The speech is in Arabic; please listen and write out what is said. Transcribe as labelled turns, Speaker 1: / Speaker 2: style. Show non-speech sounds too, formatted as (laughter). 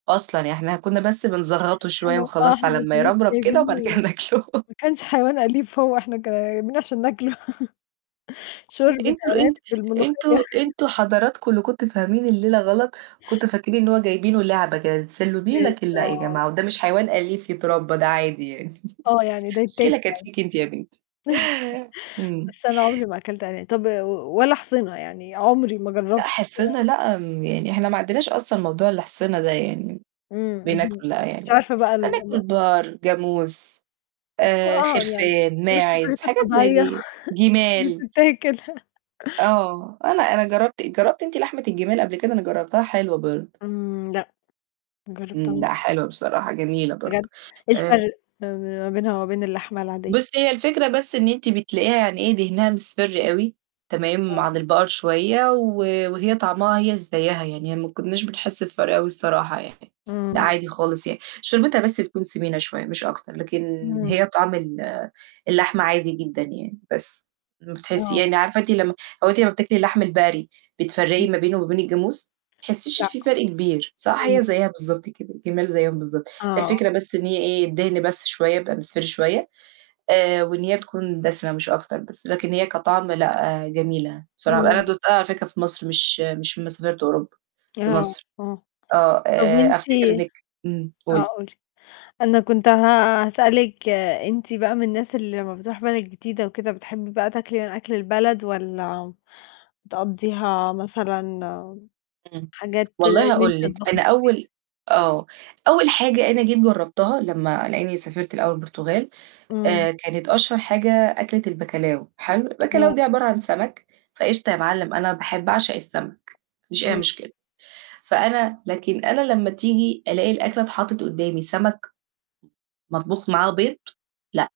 Speaker 1: أصلًا ي إحنا كنّا بس بنزغّطه شوية
Speaker 2: إحنا آه،
Speaker 1: وخلاص
Speaker 2: إحنا
Speaker 1: على
Speaker 2: ما
Speaker 1: أمّا
Speaker 2: كنّاش
Speaker 1: يربرب كده وبعد كده
Speaker 2: جايبينه
Speaker 1: ناكله.
Speaker 2: ما كانش حيوان أليف هو إحنا جايبينه عشان ناكله (chuckles)
Speaker 1: طَب
Speaker 2: شوربة
Speaker 1: أنتم
Speaker 2: أرانب
Speaker 1: أنت أنتم
Speaker 2: بالملوخية. (chuckles)
Speaker 1: أنتم حضراتكم اللي كنتم فاهمين الليلة غلط، كنتوا فاكرين إن هو جايبينه لعبة كده تتسلّوه بيه، لكن لأ، يا
Speaker 2: بالضبط.
Speaker 1: جماعة وده مش حيوان أليف يتربّى ده عادي يعني.
Speaker 2: آه، يعني
Speaker 1: (chuckles)
Speaker 2: ده يتّاكل (unintelligible)
Speaker 1: المشكلة كانت فيكِ أنتِ يا بنتي.
Speaker 2: (chuckles)
Speaker 1: إمم.
Speaker 2: بس أنا عُمري ما أكلت أران طَب و ولا أحصِنة يعني عُمري ما جرّبت
Speaker 1: لأ حصِنة
Speaker 2: (unintelligible)
Speaker 1: لأ، م يعني إحنا ما عندناش أصلًا موضوع الأحصِنة ده يعني،
Speaker 2: إمم، اهم،
Speaker 1: بناكله لأ
Speaker 2: مش
Speaker 1: يعني،
Speaker 2: عارفة بقى ال
Speaker 1: هناكُل
Speaker 2: (unintelligible)
Speaker 1: بقر، جاموس آآ،
Speaker 2: (unintelligible) يعني
Speaker 1: خِرفان،
Speaker 2: بياكُل
Speaker 1: ماعِز
Speaker 2: الحاجات
Speaker 1: حاجات زي
Speaker 2: الطبيعية
Speaker 1: دي،
Speaker 2: (chuckles) مش من اللي
Speaker 1: جِمال.
Speaker 2: بتتاكل. (chuckles)
Speaker 1: آه، أنا أنا جرّبت جرّبتِ أنتِ لحمة الجِمال قبل كده؟ أنا جرّبتها حلوة برضه.
Speaker 2: إمم، لأ. ما
Speaker 1: إمم،
Speaker 2: جرّبتهاش.
Speaker 1: لأ، حلوة بصراحة جميلة
Speaker 2: بجد؟
Speaker 1: برضه.
Speaker 2: إيه
Speaker 1: آمم
Speaker 2: الفرق ما بينها وما بين اللحمة العادية؟
Speaker 1: بُصّي هي الفكرة بس إن أنتِ بتلاقيها يعني إيه دِهنها مصفِر أوي تمام،
Speaker 2: آه.
Speaker 1: عن البقر شوية، و وهي طعمها هي زيّها يعني ما كنّاش بنحس بفَرق أوي الصراحة، يعني، لأ
Speaker 2: إمم.
Speaker 1: عادي خالص يعني شوربتها بس بتكون سِمينة شوية مش أكتر، لكن
Speaker 2: إمم.
Speaker 1: هي طعم ال اللحمة عادي جدًا يعني، بس ما بتحسّي
Speaker 2: آه.
Speaker 1: يعني عارفة أنتِ لمّا هو أنتِ لمّا بتاكلي اللحم البقري بتفرّقي
Speaker 2: إمم.
Speaker 1: ما بينه وما بين الجاموس؟ ما بتحسّيش إن
Speaker 2: لأ.
Speaker 1: في فرق كبير صح؟
Speaker 2: إمم.
Speaker 1: هي زيّها بالضبط كده، الجِمال زيّهم بالضبط،
Speaker 2: آه.
Speaker 1: الفكرة بس إن هي إيه الدِهن بس شوية يبقى مصفِر شوية آآ، وإن هي تكون دَسِمة مش أكتر، بس لكن هي كطعم لأ، جميلة بصراحة ب أنا
Speaker 2: إمم.
Speaker 1: دوقتها على فكرة في مصر مش مش لمّا سافرت أوروبا، في
Speaker 2: آه،
Speaker 1: مصر،
Speaker 2: آه،
Speaker 1: آه،
Speaker 2: طَب
Speaker 1: آآ،
Speaker 2: وأنتِ
Speaker 1: أفتكر إنِّك إمم،
Speaker 2: آه،
Speaker 1: قولي.
Speaker 2: قولي. أنا كنت ه هاسألِك أنتِ بقى من الناس اللي لمّا بتروح بلد جديدة وكده بتحبّي بقى تاكلي من أكل البلد، والّا بتقضّيها مثلًا م
Speaker 1: إمم،
Speaker 2: حاجات
Speaker 1: والله
Speaker 2: إن أنتِ
Speaker 1: هاقول لِك
Speaker 2: تطبخي
Speaker 1: أنا
Speaker 2: في البيت؟
Speaker 1: أول آه، أول حاجة أنا جيت جرّبتها لمّا لإنّي سافرت لأول البرتغال،
Speaker 2: إمم.
Speaker 1: آآ، كانت أشهر حاجة أكلة الBacalhau حلو
Speaker 2: آه.
Speaker 1: الBacalhau دي عبارة عن سمك فقشطة يا مِعلّم أنا باح باعشق السمك، ما فيش أي
Speaker 2: آه.
Speaker 1: مشكلة، فأنا لكن أنا لمّا تيجي ألاقي الأكلة اتحطّت قدّامي سمك م مطبوخ معاه بيض، لأ.